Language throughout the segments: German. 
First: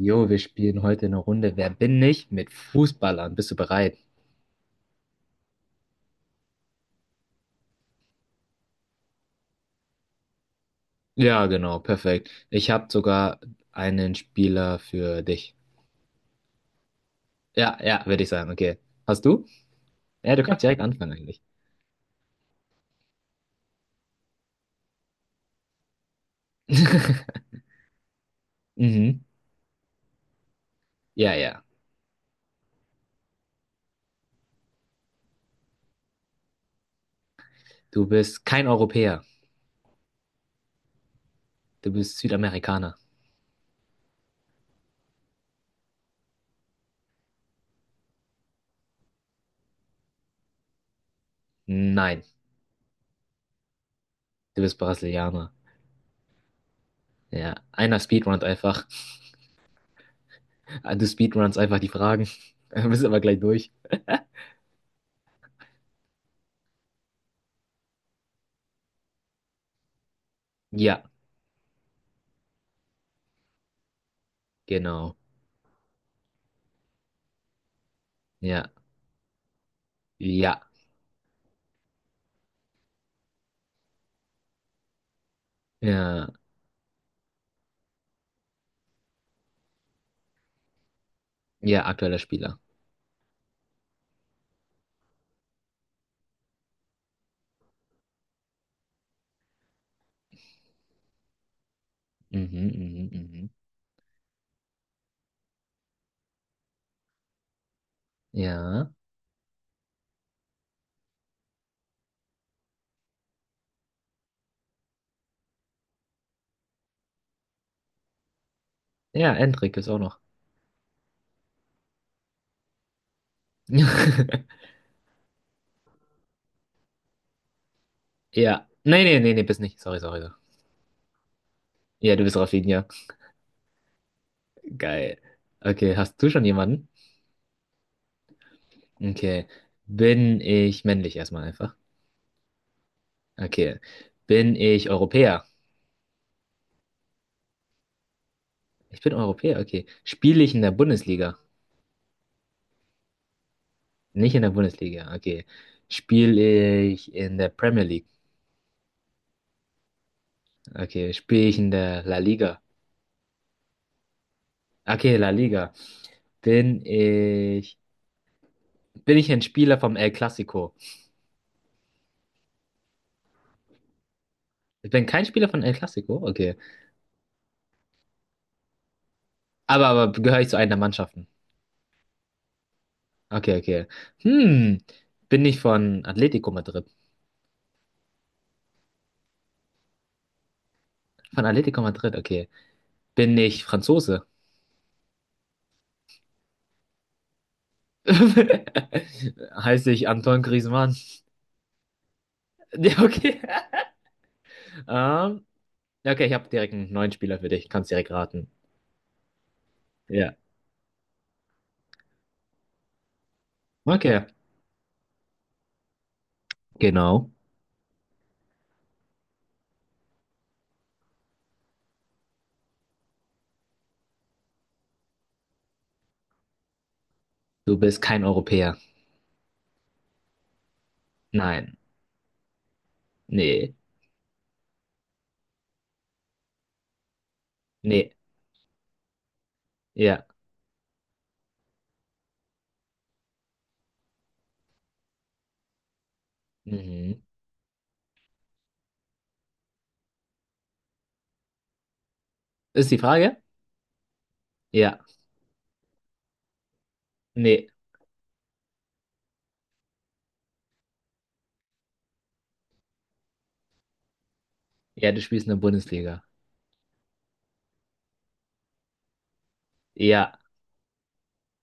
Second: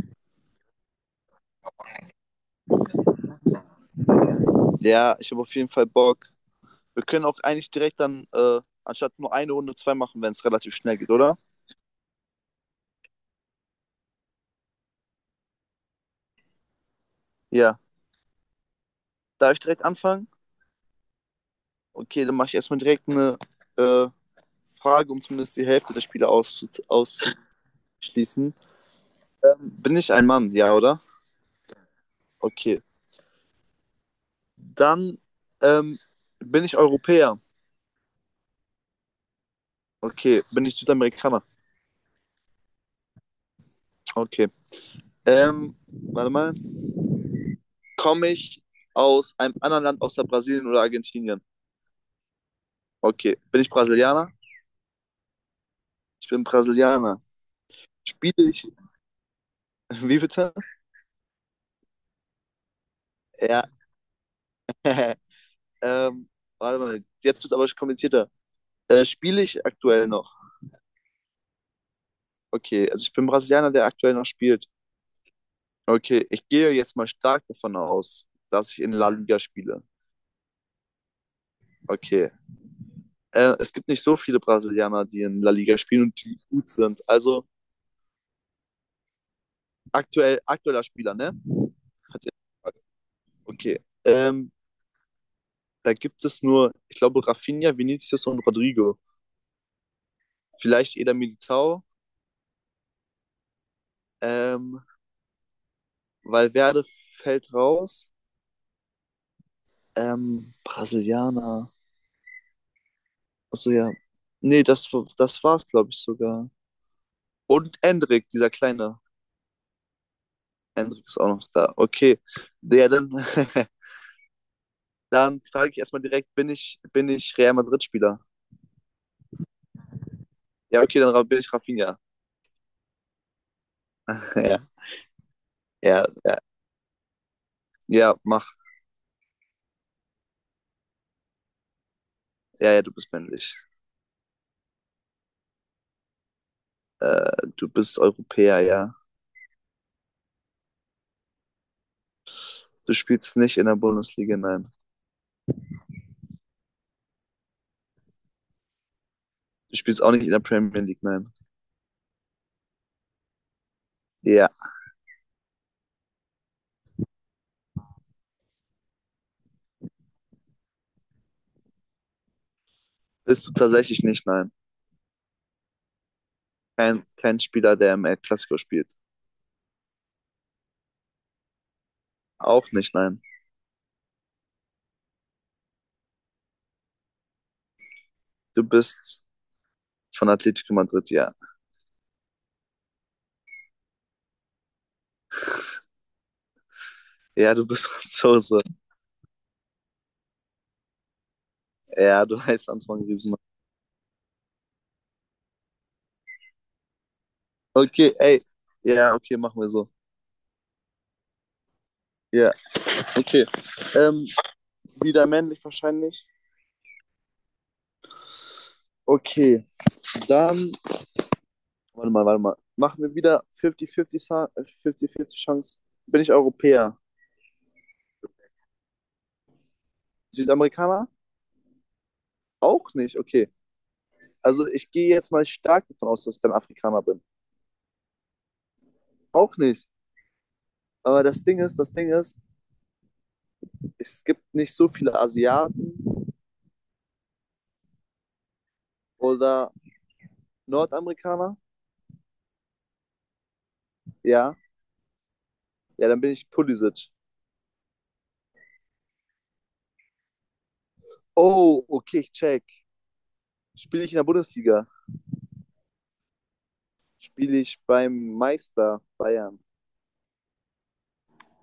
Jo, wir spielen heute eine Runde Wer bin ich mit Fußballern. Bist du bereit? Ja, ich habe auf jeden Fall Bock. Wir können auch eigentlich direkt dann, anstatt nur eine Runde, zwei machen, wenn es relativ schnell geht, oder? Ja, genau, perfekt. Ich habe sogar einen Spieler für dich. Ja, Ja. ja, würde ich sagen. Okay. Hast du? Darf ich direkt anfangen? Ja, du kannst Ja, direkt anfangen eigentlich. Okay, dann mache ich erstmal direkt eine äh, Frage, um zumindest die Hälfte der Spiele auszuschließen. Mhm. Bin ich ein Mann? Ja, oder? Ja, ja. Okay. Dann ähm, bin ich Europäer? Du bist kein Europäer. Okay. Bin ich Südamerikaner? Du bist Südamerikaner. Okay. Warte mal. Komme ich aus einem anderen Land außer Brasilien oder Argentinien? Nein, Okay. Bin ich Brasilianer? du bist Brasilianer. Ich bin Brasilianer. Ja, einer speedrunnt Spiele ich. einfach. Wie bitte? Du speedrunnst einfach die Fragen. Du bist aber gleich Ja. durch. ähm, warte mal, jetzt wird es aber komplizierter. Spiele ich aktuell noch? Ja, Okay, also ich bin Brasilianer, der aktuell noch spielt. genau. Okay, ich gehe jetzt mal stark davon aus, Ja, dass ich in La Liga spiele. ja, Okay. Es gibt nicht so viele Brasilianer, die in La Liga spielen und ja, die gut sind. Also aktueller Spieler, ne? ja, aktueller Hat er Spieler. gefragt. Okay. Da gibt es nur, ich glaube, Rafinha, Vinicius und Rodrigo. Vielleicht Eder Militao. Mhm, mhm, mhm. Ähm, Valverde fällt raus. Ja. Brasilianer. Achso, ja. Nee, das war's, glaube ich, sogar. Und Endrick, dieser kleine. Ja, Endrik ist auch noch. Endrick ist auch noch da. Okay. Ja, dann, dann frage ich erstmal direkt, bin ich Real Madrid-Spieler? Ja. Nee, nee, nee, nee, bist nicht. Sorry, sorry, sorry. Ja, okay, dann bin ich Rafinha. Ja, du bist Rafinha. ja, Geil. Okay, ja, hast du ja, schon jemanden? ja, mach. Okay. Bin ich männlich erstmal einfach? Ja, ja, du bist männlich. Okay. Bin ich Europäer? Du bist Europäer, ja. Ich bin Europäer, okay. Spiele ich in der Bundesliga? Du spielst nicht in der Nicht Bundesliga, in der nein. Bundesliga, okay. Spiele ich in der Premier League? Du spielst auch nicht in der Premier League, Okay. nein. Spiele ich in der La Liga? Ja. Okay, La Liga. Bin ich. Bin ich ein Spieler vom El Clasico? Bist du tatsächlich nicht, nein. Ich bin kein Spieler von El Clasico? Okay. Kein Spieler, der im El Clasico spielt. Aber gehöre ich zu einer der Mannschaften? Auch nicht, nein. Okay, okay. Hm. Bin ich von Atlético Madrid? Du bist von Atletico Madrid, ja. Von Atlético Madrid, okay. Bin ich Franzose? Ja, du bist Franzose. Heiße ich Antoine Griezmann? Ja, du heißt Ja, Antoine Griezmann. okay. Ähm, ja, okay, ich habe direkt einen neuen Spieler für dich. Kannst direkt Okay, ey. raten. Ja, okay, machen wir so. Ja. Ja, okay. Okay. Ähm, wieder männlich wahrscheinlich. Genau. Okay, dann. Warte mal, warte mal. Machen wir wieder 50-50 50 Chance. Bin ich Europäer? Du bist kein Europäer. Südamerikaner? Nein. Auch nicht, okay. Nee. Also ich gehe jetzt mal stark davon aus, dass ich dann Afrikaner bin. Nee. Auch nicht. Ja. Aber das Ding ist, es gibt nicht so viele Asiaten Mhm. oder Nordamerikaner. Ist die Frage? Ja, Ja. ja, dann bin ich Pulisic. Nee. Oh, okay, ich check. Spiele ich in der Bundesliga? Ja, du spielst in der Bundesliga. Spiele ich beim Meister Bayern? Ja.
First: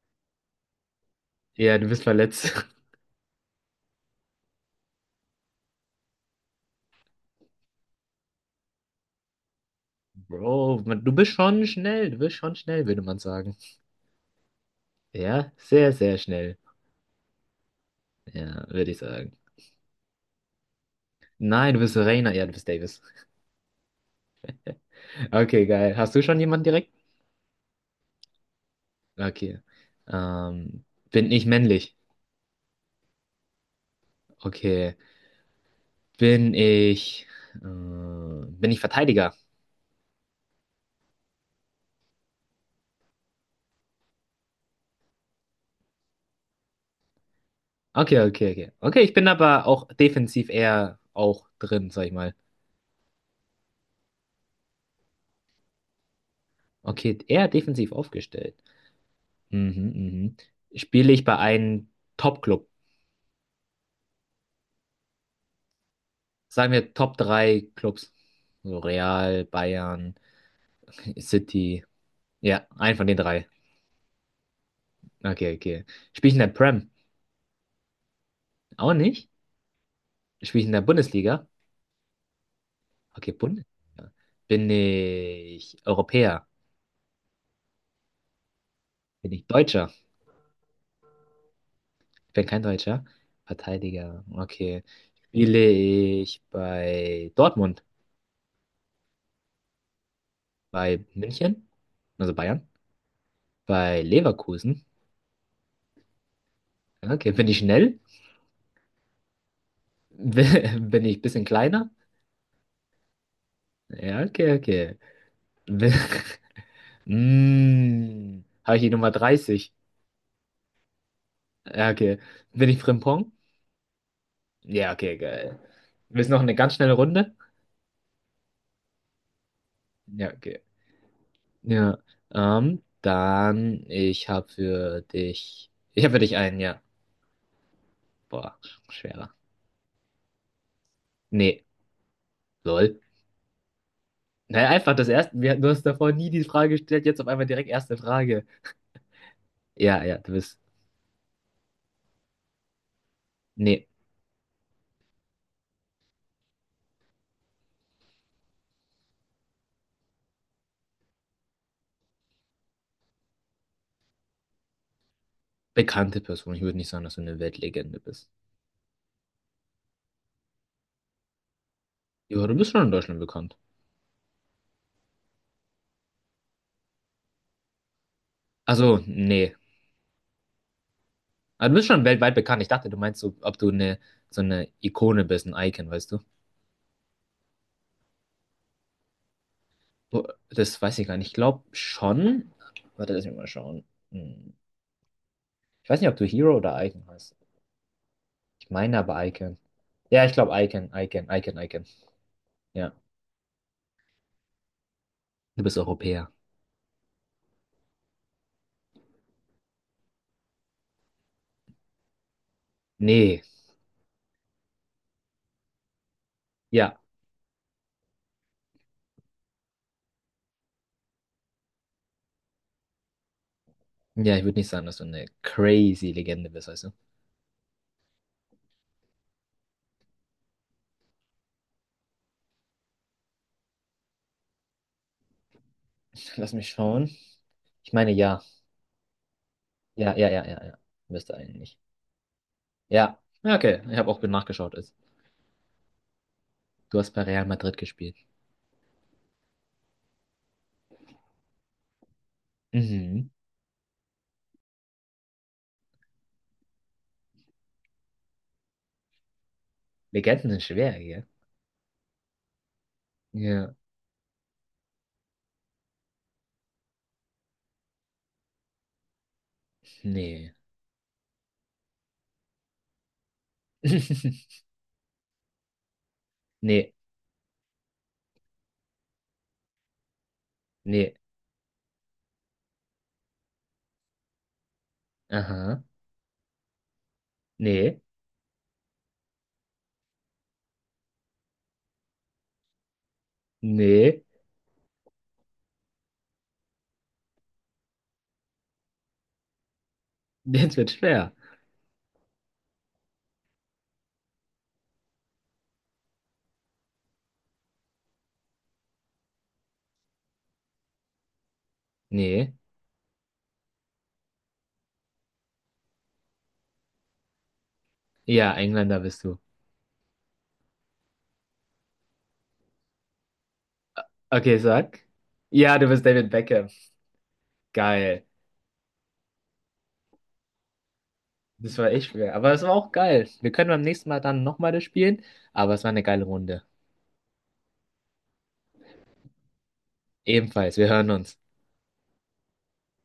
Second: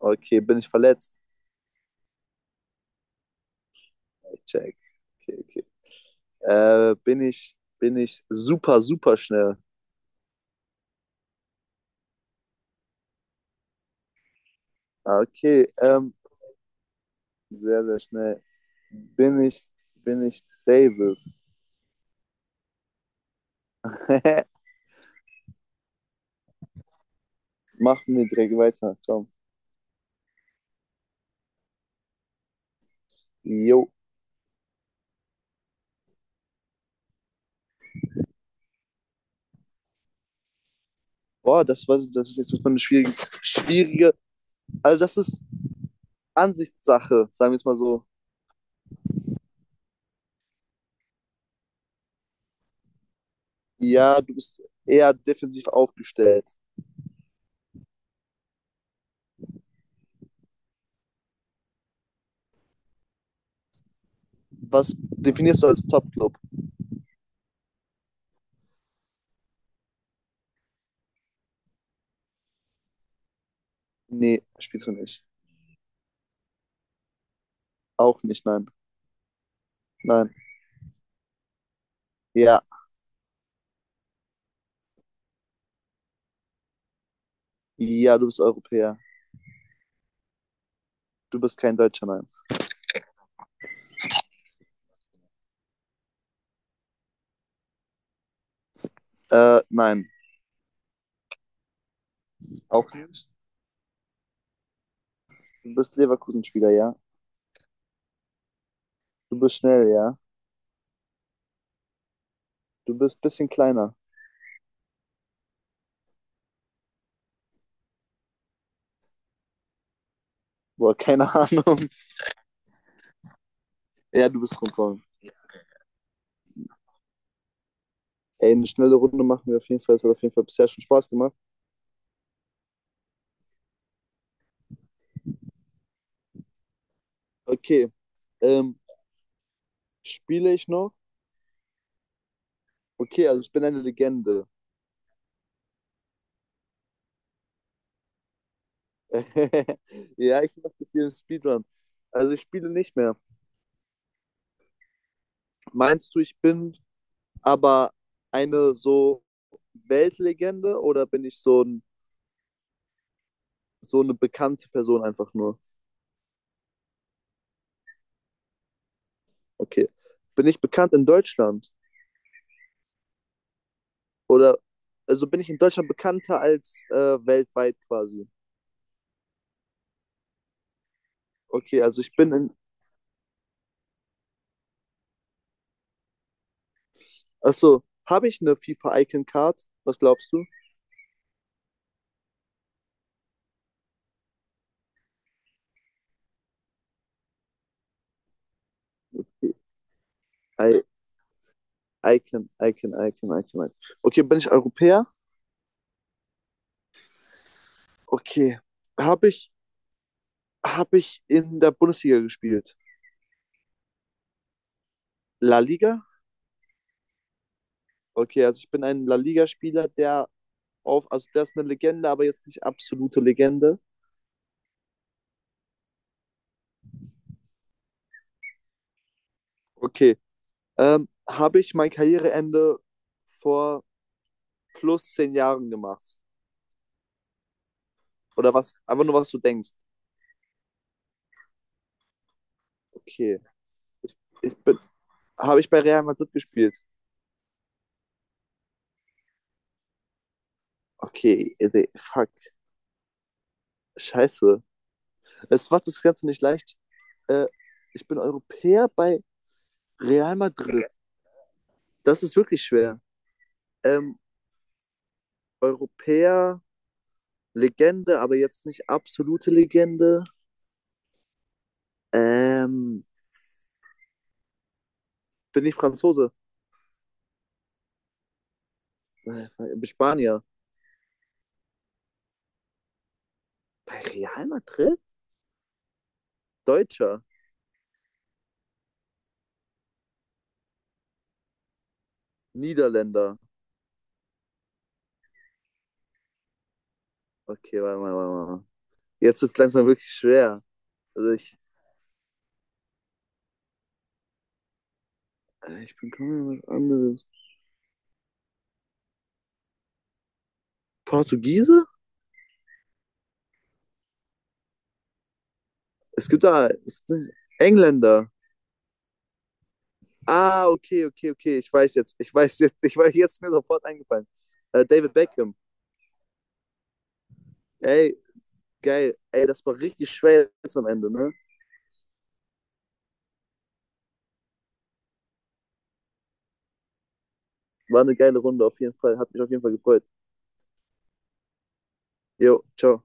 Okay, bin ich verletzt? Ja, du bist verletzt. Ich check. Okay, okay. Bin ich super, super schnell? Bro, man, du bist schon schnell. Du bist schon schnell, würde man sagen. Ah, Ja, okay, sehr, sehr schnell. sehr, sehr schnell. Ja, würde ich sagen. Bin ich, bin ich Davis? Nein, du bist Rainer. Ja, du bist Davis. Okay, geil. Hast du schon jemanden direkt? Machen wir direkt weiter, komm. Okay. Ähm, bin ich männlich? Jo. Okay. Bin ich. Bin ich Verteidiger? Boah, das ist jetzt erstmal eine schwierige, schwierige. Also das ist Ansichtssache, sagen wir es mal so. Okay, okay, okay. Okay, ich bin aber auch defensiv eher auch drin, sag ich mal. Ja, du bist eher defensiv aufgestellt. Okay, eher defensiv aufgestellt. Mhm, mhm. Spiele ich bei einem Top-Club? Was definierst du als Top-Club? Sagen wir Top 3 Clubs. So Real, Bayern, City. Ja, einen von den drei. Nee, spielst du nicht. Okay, okay. Spiele ich in der Prem? Auch nicht, nein. Auch nicht. Nein. Spiele ich in der Bundesliga? Ja. Okay, Bundesliga. Bin ich Europäer? Ja, du bist Europäer. Bin ich Deutscher? Du bist kein Deutscher, nein. Ich bin kein Deutscher. Verteidiger. Okay. Spiele ich bei Dortmund? Nein, Bei München? Also Bayern? auch nicht. Bei Leverkusen? Du bist Leverkusen-Spieler, ja. Okay, bin ich schnell? Du bist schnell, ja. Bin ich ein bisschen kleiner? Du bist ein bisschen kleiner. Ja, okay, okay. Bin, Mm, habe ich die Nummer 30? Boah, keine Ahnung. Ja, okay. Bin ich Frimpong? Ja, du bist Ja, rumkommen. okay, geil. Willst du noch eine ganz schnelle Runde? Ey, eine schnelle Runde machen wir auf jeden Fall. Es hat auf Ja, jeden Fall okay. bisher schon Spaß gemacht. Ja. Ich habe für dich. Ich habe für dich einen, ja. Okay, Boah, ähm, schwerer. spiele ich noch? Nee, lol. Okay, also ich bin eine Legende. Naja, einfach das erste. Du hast davor nie die Frage gestellt, jetzt auf einmal direkt erste Frage. Ja, du Ja, ich bist. mache das hier im Speedrun. Also ich spiele nicht mehr. Nee, Meinst du, ich bin aber eine so Weltlegende oder bin ich so eine bekannte Person einfach nur? bekannte Person. Ich würde nicht sagen, dass du eine Weltlegende bist. Okay. Bin ich bekannt in Deutschland? Ja, du bist schon in Deutschland bekannt. Oder also bin ich in Deutschland bekannter als weltweit quasi? Also, nee. Aber du Okay, bist also schon ich bin weltweit in. bekannt. Ich dachte, du meinst so, ob so eine Ikone bist, ein Icon, weißt du? Achso, habe ich eine FIFA Icon Card? Was Oh, glaubst du? das weiß ich gar nicht. Ich glaube schon. Warte, lass mich mal schauen. Hm. Ich weiß nicht, ob du Hero oder Icon heißt. Ich meine aber Icon. Ja, ich glaube I Icon, Icon, Icon, Icon. Icon, Icon, Ja. Icon, Icon, Icon. Okay, bin ich Europäer? Du bist Europäer. Okay. Habe ich habe ich in der Bundesliga gespielt. Nee. La Liga? Ja. Okay, also ich bin ein La Liga-Spieler, der auf, also der ist eine Legende, aber jetzt nicht absolute Legende. Ja, ich würde nicht sagen, dass du eine crazy Legende bist, weißt du? Okay. Habe ich mein Karriereende vor plus zehn Jahren gemacht? Lass mich schauen. Ich meine, ja. Oder was? Einfach nur, was du denkst. Ja. Bist du eigentlich. Ja. Okay. Ja, okay. Ich habe Ich, auch ich nachgeschaut. bin, Ist. habe ich bei Real Madrid gespielt? Du hast bei Real Madrid gespielt. Okay, ey, fuck. Mhm. Scheiße. Es macht das Ganze nicht leicht. Äh, ich bin Europäer bei Real Legenden sind Madrid. schwer, gell? Das ist wirklich schwer. Ja. Ähm, Europäer Legende, aber jetzt nicht absolute Legende. Nee. Ähm, bin ich Franzose? Nee. Äh, Bin Spanier. Nee. Bei Real Madrid? Aha. Deutscher. Nee. Niederländer. Nee. Okay, warte mal, warte mal. Jetzt ist langsam wirklich schwer. Jetzt wird schwer. Also ich bin kaum was anderes. Portugiese? Nee. Es gibt Engländer. Ja, Engländer bist du. Ah, okay, okay, okay. Ich weiß jetzt. Ich weiß jetzt. Ich weiß jetzt ist mir sofort eingefallen. Okay, sag. David Beckham. Ja, du bist David Beckham. Ey, Geil. geil. Ey, das war richtig schwer jetzt am Ende, ne? Das war echt schwer. Aber es war auch geil. Wir können beim nächsten Mal dann nochmal das spielen. Aber es war eine geile Runde. War eine geile Runde auf jeden Fall. Hat mich auf jeden Fall gefreut. Ebenfalls. Wir hören uns. Jo, ciao.